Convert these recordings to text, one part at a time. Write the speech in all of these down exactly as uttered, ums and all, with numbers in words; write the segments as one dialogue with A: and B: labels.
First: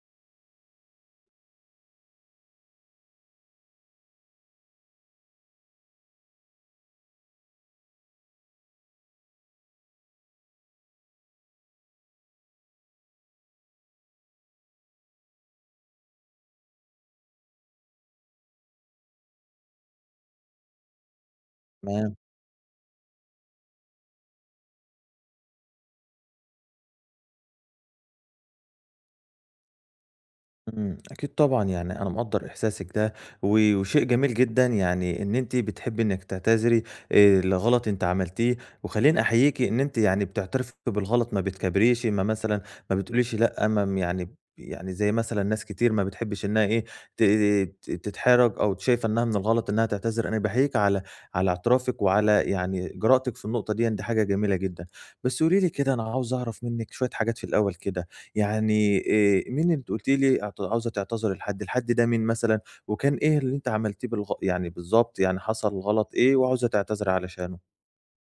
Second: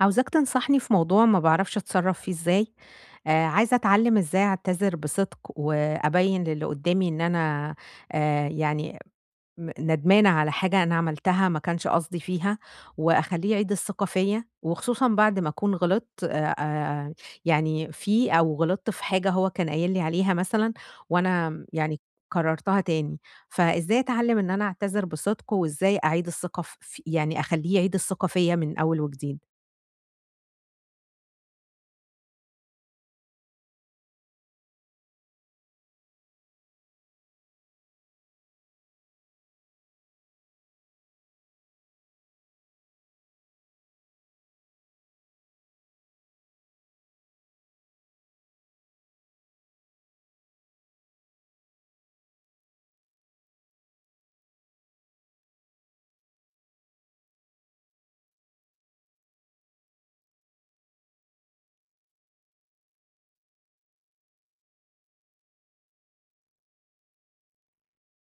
A: عاوزاك تنصحني في موضوع ما بعرفش اتصرف فيه ازاي. آه، عايزه اتعلم ازاي اعتذر بصدق وابين للي قدامي ان انا آه، يعني م- ندمانه على حاجه انا عملتها ما كانش قصدي فيها، واخليه يعيد الثقه فيا وخصوصا بعد ما اكون غلطت. آه، آه، يعني فيه او غلطت في حاجه هو كان قايل لي عليها مثلا وانا يعني
B: تمام،
A: كررتها تاني. فازاي اتعلم ان انا اعتذر بصدق وازاي اعيد الثقه في يعني اخليه يعيد الثقه فيا من اول وجديد؟
B: إمم، أكيد طبعًا، يعني أنا مقدّر إحساسِك ده، و وشيء جميل جدًا يعني إن أنتِ بتحبّي إنِّك تعتذري آآ لغلط أنتِ عملتيه، وخلّيني أحييكِ إن أنتِ يعني بتعترفي بالغلط، ما بتكابريش، ما مثلًا ما بتقوليش لأ، ما م يعني يعني زي مثلًا ناس كتير ما بتحبّش إنها إيه، ت ت تتحرج أو شايفة إنها من الغلط إنها تعتذر، أنا باحييكِ على على اعترافِك وعلى يعني جرأتِك في النقطة ديًّا، دي حاجة جميلة جدًا. بس قولي لي كده، أنا عاوز أعرف منِّك شوية حاجات في الأول كده، يعني آآ مين اللي أنتِ قُلتِ لي اعت عاوزة تعتذري لحد، الحد ده مين مثلًا، وكان إيه اللي أنتِ عملتيه بالغ يعني بالضبط، يعني حصل غلط إيه وعاوزة تعتذري علشانه؟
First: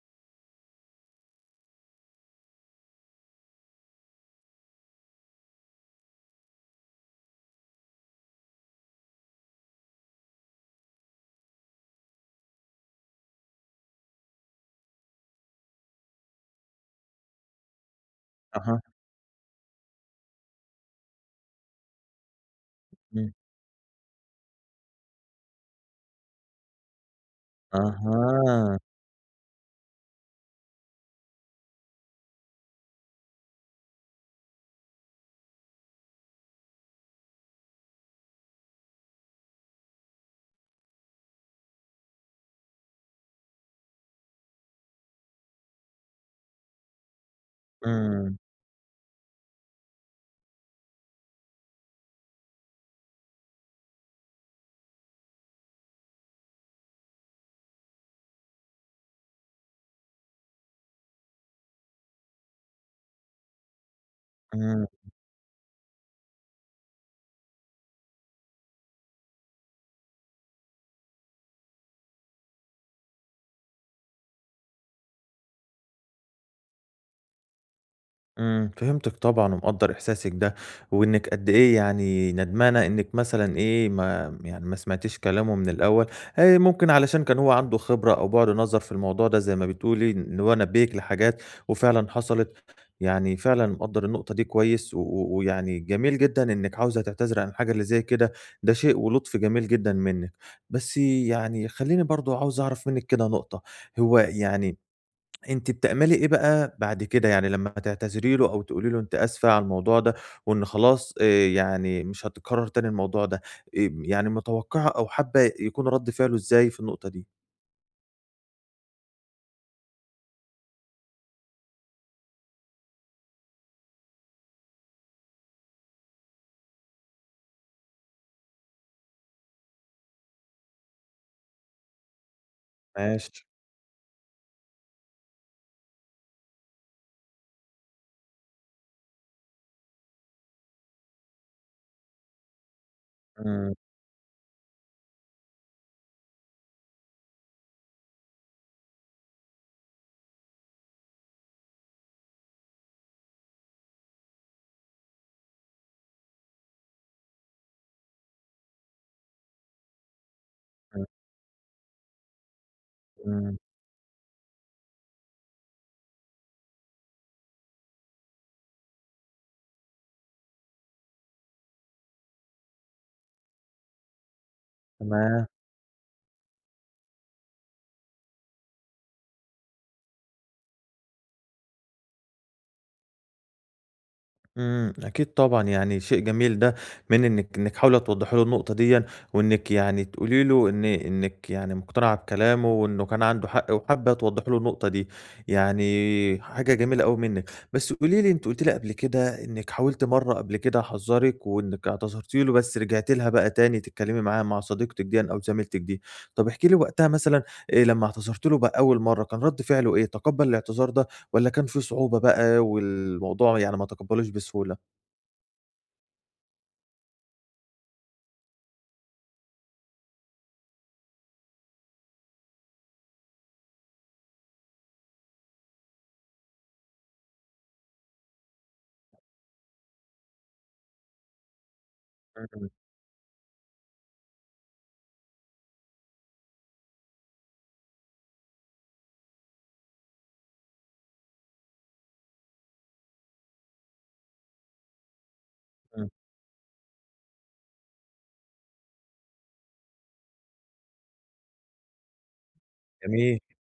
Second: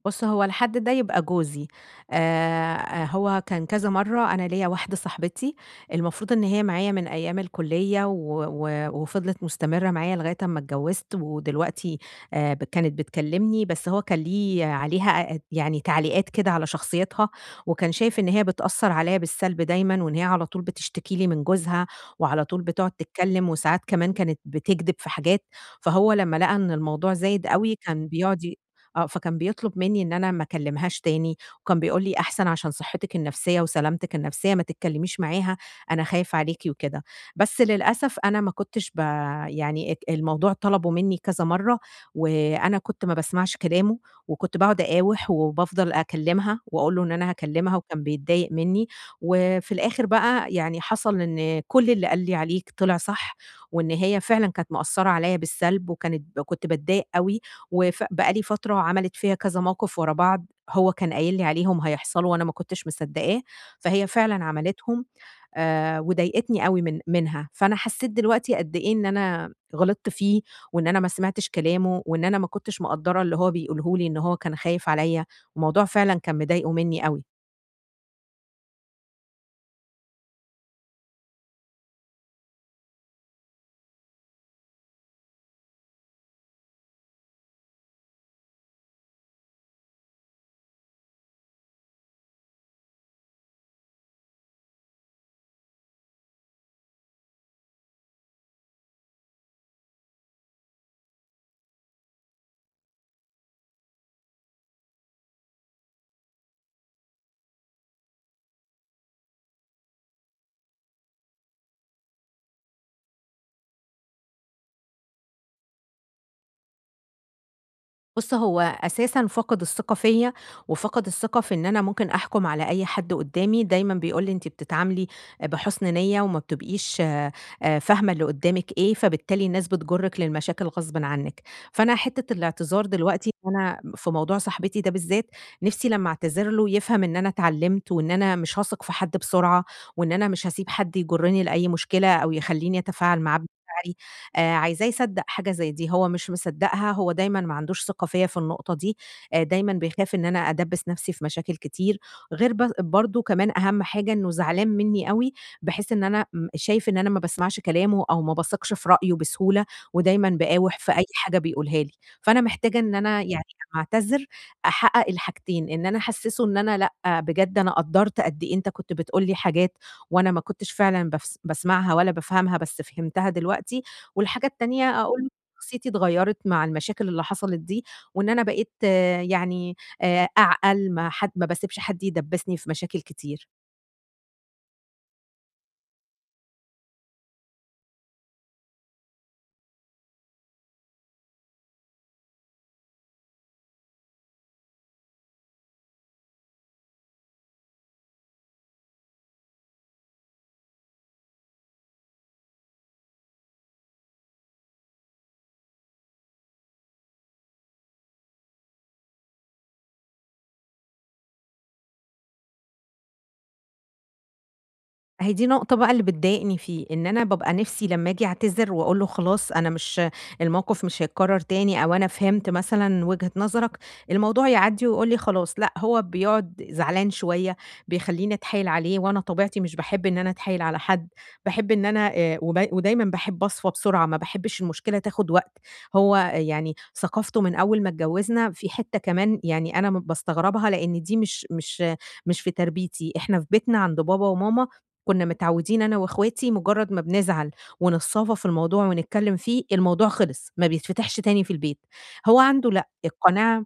A: بُص، هو الحد ده يبقى جوزي، آآ هو كان كذا مرّة أنا ليّا واحدة صاحبتي المفروض إن هي معايا من أيام الكُلّية و و وفضلت مستمرة معايا لغاية أمّا اتجوّزت ودلوقتي آآ ب كانت بتكلّمني، بس هو كان ليه عليها أ يعني تعليقات كده على شخصيتها، وكان شايف إن هي
B: أها،
A: بتأثّر عليّا بالسلب دايمًا وإن هي على طول بتشتكي لي من جوزها وعلى طول بتقعد
B: إمم،
A: تتكلّم وساعات كمان كانت بتكدب في حاجات. فهو لمّا لقى إن الموضوع زايد أوي كان بيقعد ي
B: أها،
A: آه، فكان بيطلب منّي إن أنا ما أكلّمهاش تاني، وكان بيقول لي: "أحسن عشان صحتِك النفسية وسلامتِك النفسية ما تتكلّميش معاها، أنا خايف عليكِ." وكده. بس للأسف أنا ما كنتش ب يعني ات الموضوع طلبوا منّي كذا مرّة، وأنا كنت ما باسمعش كلامه، وكنت باقعد أقاوح وبافضل أكلّمها وأقول له إن أنا هاكلّمها وكان
B: إمم،
A: بيتضايق منّي. وفي الآخِر بقى يعني حصل إن كل اللي قال لي عليه طلع صح، وإن هي فعلًا كانت مأثّرة عليّا بالسلب وكانت كنت باتضايق أوي وف بقى لي فترة عملت فيّا كذا موقف ورا بعض، هو كان قايل لي عليهم هيحصلوا وأنا ما كنتش مصدّقاه، فهي فعلًا
B: إمم.
A: عملتهم. آآ وضايقتني أوي من منها، فأنا حسّيت دلوقتي قد إيه إن أنا غلطت فيه، وإن أنا ما سمعتش كلامه، وإن أنا ما كنتش مقدّرة اللي هو بيقوله لي إن هو كان خايف عليّا، الموضوع فعلًا كان مضايقه منّي أوي.
B: إمم، فهمتِك طبعًا ومقدّر إحساسِك ده، وإنِّك قد إيه يعني ندمانة إنِّك مثلًا إيه ما يعني ما سمعتيش كلامه من الأول، آآ ممكن علشان كان هو عنده خبرة أو بُعد نظر في الموضوع ده زي ما بتقولي، إن هو نبّهِك لحاجات وفعلًا حصلت، يعني فعلًا مقدّر النقطة دي كويس و و ويعني جميل جدًا إنِّك عاوزة تعتذري عن حاجة اللي زي كده، ده شيء ولطف جميل جدًا منِّك، بس يعني خلّيني برضه عاوز أعرف منِّك كده نقطة، هو يعني أنتِ بتعملي إيه بقى بعد كده، يعني لمّا تعتذري له أو تقولي له أنتِ آسفة على الموضوع ده، وإن خلاص آآ يعني مش هتتكرر تاني الموضوع ده، آمم يعني متوقعة أو حابة يكون رد فعله إزاي في النقطة دي؟
A: بُص، هو أساسًا فَقَد الثقة فيّا، وفَقَد الثقة في إن أنا ممكن أحكُم على أي حد قُدّامي، دايمًا بيقول لي: "أنتِ بتتعاملي بحُسن نِيّة وما بتبقيش آآ فاهمة اللي قُدّامِك إيه، فبالتالي الناس بتجُرِّك للمشاكل غصبٍ عنِّك." فأنا حتّة الاعتذار دلوقتي
B: ماشي،
A: أنا في موضوع صاحبتي ده بالذات، نِفْسي لمّا أعتذر له يفهم إن أنا اتعلِّمت وإن أنا مش هاثق في حد بسرعة وإن أنا مش هاسيب حد يجُرِّني لأي مشكلة أو يخلّيني أتفاعل معاه
B: إمم،
A: بمشاعري. آآ عايزاه يصدّق حاجة زي دي، هو مش مصدّقها، هو دايمًا ما عندوش ثقة فيّا في النقطة دي، آآ دايمًا بيخاف إن أنا أدبّس نَفْسي في مشاكل كتير، غير ب برضه كمان أهَم حاجة إنه زعلان منّي أوي، بحيث إن أنا م شايف إن أنا ما باسمعش كلامه أو ما باثقش في رأيه بسهولة، ودايمًا باقاوح في
B: إمم،
A: أي حاجة بيقولها لي. فأنا محتاجة إن أنا يعني
B: إمم،
A: أمّا أعتذر أحقق الحاجتين، إن أنا أحسّسه إن أنا لأ، بجد أنا قدّرت قد إيه أنت كنت بتقول لي حاجات وأنا ما كنتش فعلًا بافس باسمعها ولا بافهمها، بس فهمتها دلوقتي، والحاجة التانية أقول له
B: تمام.
A: شخصيتي اتغيّرت مع المشاكل اللي حصلت دي، وإن أنا بقيت آه، يعني آآ أعقل ما حد ما باسيبش حد يدبّسني في مشاكل كتير.
B: إمم، أكيد طبعًا، يعني شيء جميل ده من إنِّك إنِّك حاولة توضّحي له النقطة ديًّا، وإنِّك يعني تقولي له إن إنِّك يعني مقتنعة بكلامه وإنه كان عنده حق، وحابة توضّحي له النقطة دي، يعني حاجة جميلة أوي منِّك. بس قولي لي أنتِ قُلتِ لي قبل كده إنِّك حاولتِ مرّة قبل كده حذّرِك وإنِّك اعتذرتِ له، بس رجعتِ لها بقى تاني تتكلمي معاه مع صديقتِك ديًّا أو زميلتِك دي. طَب احكي لي وقتها مثلًا آآ لمّا اعتذرتِ له بقى أول مرّة، كان رَد فعله إيه؟ تقبّل الاعتذار ده والّا كان في صعوبة بقى والموضوع يعني ما تقبّلوش بسهولة؟
A: أهي دي نقطة بقى اللي بتضايقني فيه، إن أنا بابقى نِفسي لمّا آجي أعتذر وأقول له خلاص أنا مش الموقف مش هيتكرر تاني أو أنا فهمت مثلًا وجهة نظرك، الموضوع يعدّي ويقول لي خلاص، لأ هو بيقعد زعلان شوية، بيخلّيني أتحايل عليه وأنا طبيعتي مش باحب إن أنا أتحايل على حد، باحب إن أنا آآ وب
B: إمم،
A: ودايمًا باحب أصفى بسرعة، ما باحبش المشكلة تاخد وقت. هو آه، يعني ثقافته من أول ما اتجوزنا في حتّة كمان يعني أنا م باستغربها لإن دي مش مش مش في تربيتي، إحنا في بيتنا عند بابا وماما كنا متعودين أنا
B: إمم،
A: وأخواتي مجرد ما بنزعل ونتصافى في الموضوع ونتكلم فيه، الموضوع خلص، ما بيتفتحش تاني في البيت. هو عنده لأ،
B: جميل،
A: القناعة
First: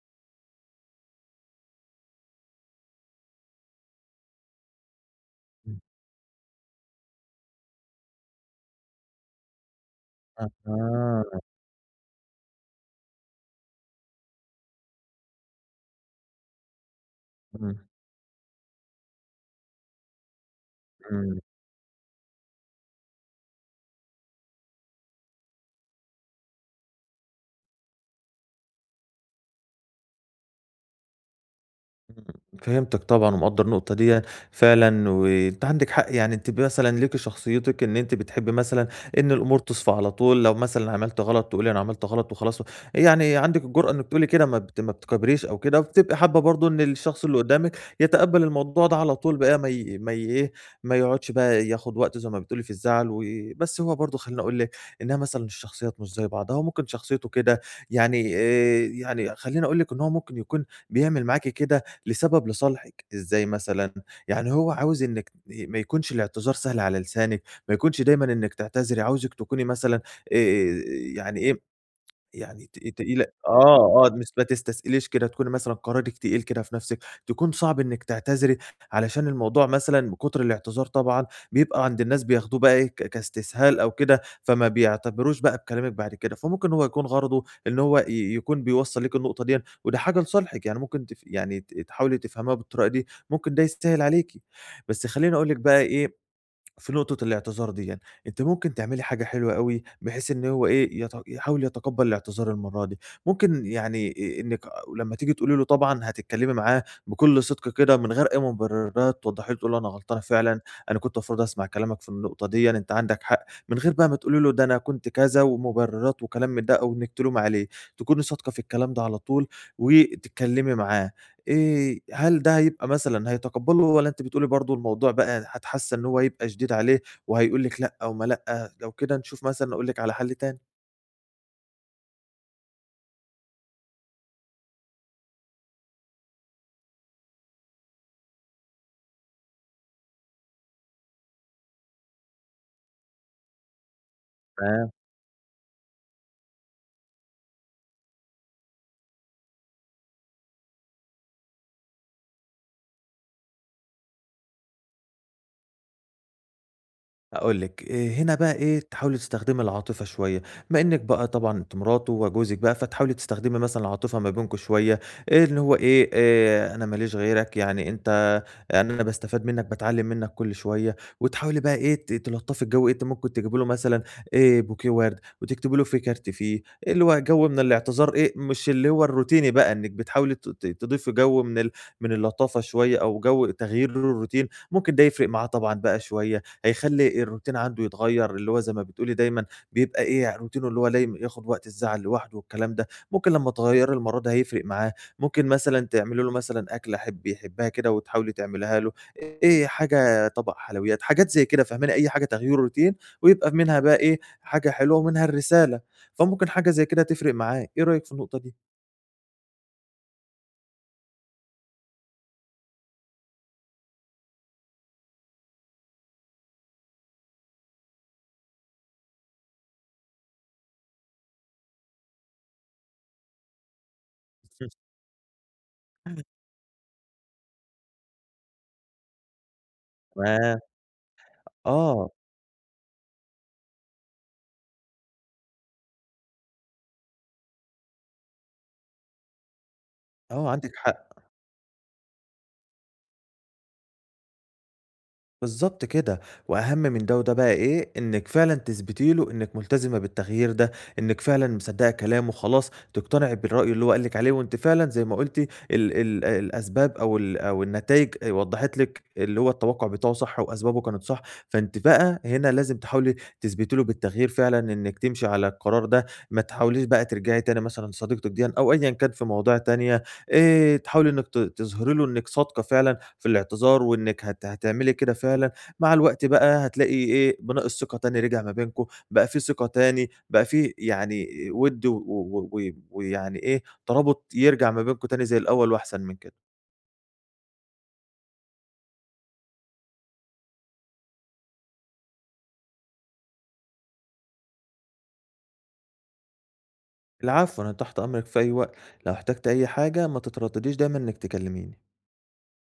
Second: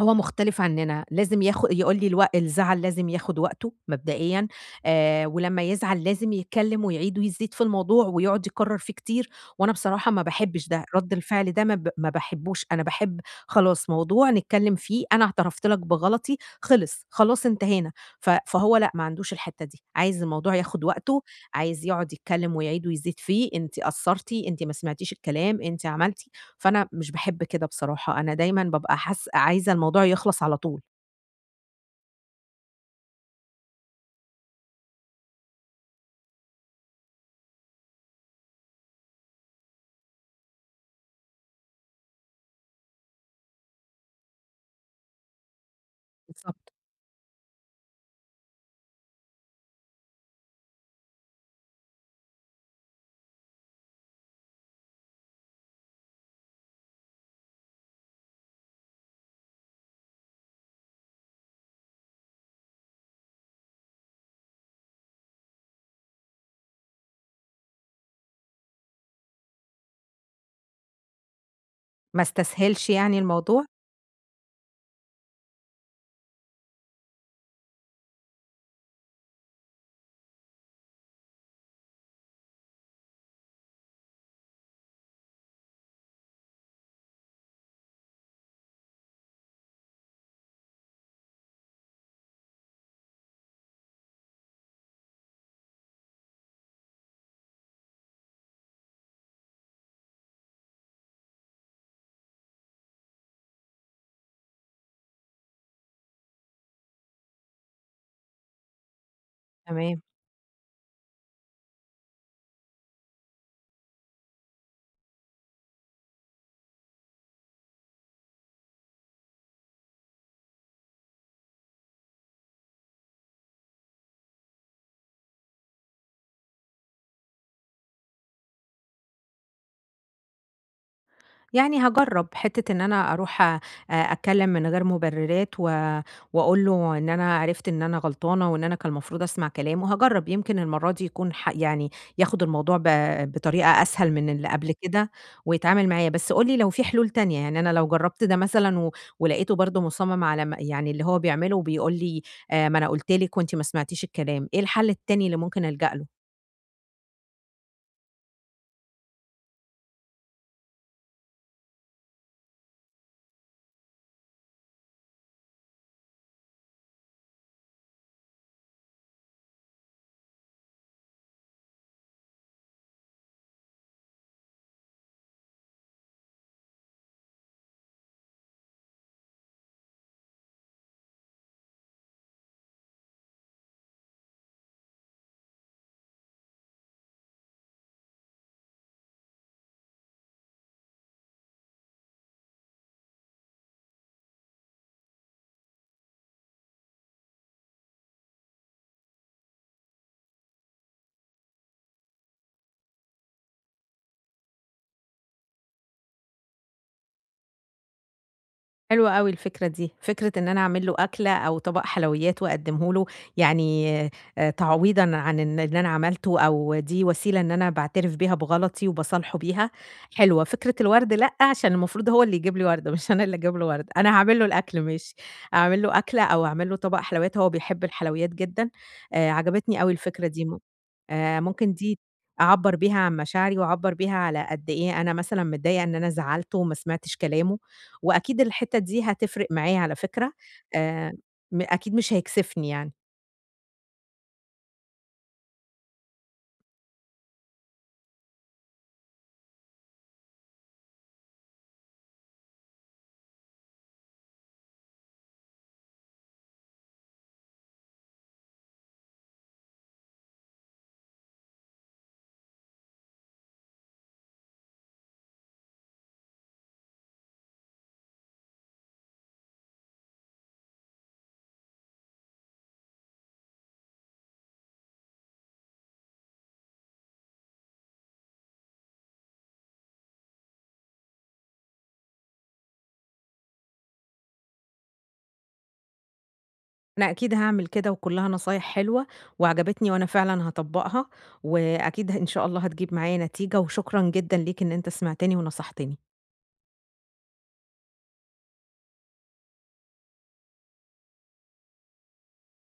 A: هو مختلف عننا، لازم ياخ يقول لي الوق الزعل لازم ياخد وقته مبدئيًا، آآ، ولمّا
B: إمم،
A: يزعل لازم يتكلم ويعيد ويزيد في الموضوع ويقعد يكرر فيه كتير. وأنا بصراحة ما باحبش ده، رد
B: أها،
A: الفعل ده ما ب ما باحبوش، أنا باحب خلاص موضوع نتكلم فيه، أنا اعترفت لك بغلطي، خلص، خلاص
B: إمم،
A: انتهينا. ف فهو لأ ما عندوش الحتة دي، عايز الموضوع ياخد وقته،
B: إمم.
A: عايز يقعد يتكلم ويعيد ويزيد فيه، أنتِ قصرتِ، أنتِ ما سمعتيش الكلام، أنتِ عملتِ. فأنا مش باحب كده بصراحة، أنا دايمًا بابقى حاس عايزة الموضوع يخلص على طول.
B: فهمتِك طبعًا ومقدّر النقطة ديًّا فعلًا، وأنتِ عندِك حق يعني أنتِ مثلًا ليكِ شخصيتِك إن أنتِ بتحبي مثلًا إن الأمور تصفى على طول، لو مثلًا عملت غلط تقولي أنا عملت غلط وخلاص، يعني عندِك الجرأة إنِّك تقولي كده ما بت ما بتكابريش أو كده، وبتبقي حابة برضه
A: بالضبط،
B: إن الشخص اللي قدّامِك يتقبّل الموضوع ده على طول بقى ما ي ما ي إيه، ما يقعدش بقى ياخد وقته زي ما بتقولي في الزعل و بس هو برضه خلّيني أقول لِك إنها مثلًا الشخصيات مش زي بعضها، وممكن شخصيته كده يعني آآ، يعني خلّيني أقول لِك إن هو ممكن يكون بيعمل معاكِ كده لسبب لصالحِك، إزاي مثلًا؟ يعني هو عاوز إنِّك ما يكونش الاعتذار سهل على لسانِك، ما يكونش دايمًا إنِّك تعتذري، عاوزِك تكوني مثلًا آآ يعني إيه،
A: ما
B: يعني ت
A: استسهلش يعني
B: تقيلة
A: الموضوع،
B: آه، آه، مش ما تستثقليش كده، تكوني مثلًا قرارِك تقيل كده في نَفْسِك، تكون صعب إنِّك تعتذري علشان الموضوع مثلًا من كُتر الاعتذار طبعًا بيبقى عند الناس بياخدوه بقى إيه، ك كاستسهال أو كده، فما بيعتبروش بقى بكلامِك بعد كده، فممكن هو يكون غرضه إن هو ي يكون بيوصّل لِك النقطة ديًا وده حاجة لصالحِك، يعني ممكن تف يعني ت تحاولي تفهميها بالطريقة دي، ممكن ده يسهِّل عليكِ. بس خلّيني أقول لِك بقى إيه في نقطة الاعتذار ديًّا، أنتِ ممكن تعملي حاجة حلوة أوي، بحيث إن هو إيه، يت يحاول يتقبّل الاعتذار المرّة دي، ممكن يعني آآ إنِّك لمّا تيجي تقولي له طبعًا هتتكلّمي معاه بكل صدق كده من غير أي مبررات، توضّحي له تقولي له: "أنا
A: تمام.
B: غلطانة فعلًا، أنا كنت المفروض أسمع كلامك في النقطة ديًّا، أنت عندك حق." من غير بقى ما تقولي له ده أنا كنت كذا ومبررات وكلام من ده أو إنِّك تلومي عليه، تكوني صادقة في الكلام ده على طول وتتكلّمي معاه. آآ هل ده هيبقى مثلًا هيتقبّله والّا أنتِ بتقولي برضه الموضوع بقى ح حاسة إن هو هيبقى شديد عليه وهيقول لِك لأ وما لأ، لو كده نشوف مثلًا أقول لِك على حَل تاني؟
A: يعني هاجرّب، حتّة إن أنا أروح أ أتكلّم من غير مبررات و وأقول له إن أنا عرفت إن أنا غلطانة وإن أنا كان المفروض أسمع كلامه، هاجرّب يمكن المرّة دي يكون ح يعني ياخد الموضوع ب بطريقة أسهل من اللي قبل كده ويتعامل معايا. بس قُل لي لو في حلول تانية، يعني أنا لو جرّبت ده مثلًا و ولقيته برضه مُصمّم على م يعني اللي هو بيعمله وبيقول لي آآ ما أنا قُلت لِك وأنتِ ما سمعتيش الكلام، إيه الحل التاني اللي ممكن ألجأ له؟
B: هاقول لِك، آآ هنا بقى إيه، تحاولي تستخدمي العاطفة شوية، بما إنِّك بقى طبعًا أنتِ مراته وجوزِك بقى، فتحاولي تستخدمي مثلًا العاطفة ما بينكم شوية، آآ اللي هو إيه، آآ أنا ما ليش غيرك، يعني أنت يعني أنا باستفاد منّك، باتعلّم منّك كل شوية، وتحاولي بقى إيه، ت تلطّفي الجو، إيه، أنتِ ممكن تجيبي له مثلًا آآ بوكيه وَرْد وتكتبي له في كارت فيه، إيه اللي هو جو من الاعتذار إيه، مش اللي هو الروتيني بقى، إنِّك بتحاولي ت ت تضيفي جو من ال من اللطافة شوية أو جو تغيير للروتين، ممكن ده يفرق معاه طبعًا بقى شوية. هيخلّي الروتين عنده يتغيّر، اللي هو زي ما بتقولي دايمًا بيبقى إيه، روتينه اللي هو لايم ياخُد وقت الزعل لوحده والكلام ده، ممكن لمّا تغيّري المَرّة دي هيفرق معاه، ممكن مثلًا تعملي له مثلًا أكلة حب يحبها كده وتحاولي تعمليها له، إيه، حاجة طبق حلويات، حاجات زي كده فاهماني، أي حاجة تغيير الروتين ويبقى منها بقى إيه، حاجة حلوة ومنها الرسالة، فممكن حاجة زي كده تفرق معاه، إيه رأيِك في النقطة دي؟
A: حلوة أوي الفكرة دي، فكرة إن أنا أعمل له أكلة أو طبق حلويات وأقدّمه له، يعني آآ تعويضًا عن إن إن أنا عملته أو دي وسيلة إن أنا باعترف بيها بغلطي وباصالحه بيها، حلوة. فكرة الورد لأ، عشان المفروض هو اللي يجيب لي وردة مش أنا اللي أجيب له وردة، أنا هاعمل له الأكل ماشي، أعمل له أكلة أو أعمل له طبق حلويات، هو بيحب الحلويات جدًا. آآ عجبتني أوي الفكرة دي
B: تمام،
A: م آآ ممكن دي
B: آه،
A: أعبّر بيها عن مشاعري وأعبّر بيها على قد إيه أنا مثلًا متضايقة إن أنا زعّلته وما سمعتش كلامه. وأكيد الحتّة دي هتفرق معايا على فكرة،
B: آه، عندِك حق.
A: آآ م أكيد مش هيكسفني يعني.
B: بالضبط كده، وأهم من ده وده بقى إيه، إنِّك فعلًا تثبتي له إنِّك ملتزمة بالتغيير ده، إنِّك فعلًا مصدّقة كلامه خلاص، تقتنعي بالرأي اللي هو قال لِك عليه، وأنتِ فعلًا زي ما قُلتِ ال ال الأسباب أو ال أو النتايج وضّحت لِك اللي هو التوقُّع بتاعه صح وأسبابه كانت صح، فأنتِ بقى هنا لازم تحاولي تثبتي له بالتغيير فعلًا إنِّك تمشي على القرار ده، ما تحاوليش بقى ترجعي تاني مثلًا لصديقتِك ديًا أو أيًا كان في مواضيع تانية، آآ تحاولي إنِّك ت تظهري له إنِّك صادقة فعلًا في الاعتذار وإنِّك هت هتعملي كده فعلًا، مع الوقت بقى هتلاقي إيه، بناء الثقة تاني رجع ما بينكم، بقى في ثقة تاني، بقى في يعني وِد و و و ويعني إيه، ترابط يرجع ما بينكم تاني زي الأول وأحسن من كده.
A: أنا أكيد هاعمل كده وكلّها نصايح حلوة وعجبتني وأنا فعلًا هاطبّقها، وأكيد ه إن شاء الله هتجيب معايا نتيجة، وشكرًا جدًا ليك إن أنت سمعتني ونصحتني.
B: العفو، أنا تحت أمرِك في أي وقت، لو احتجتِ أي حاجة ما تتردديش دايمًا إنِّك تكلميني.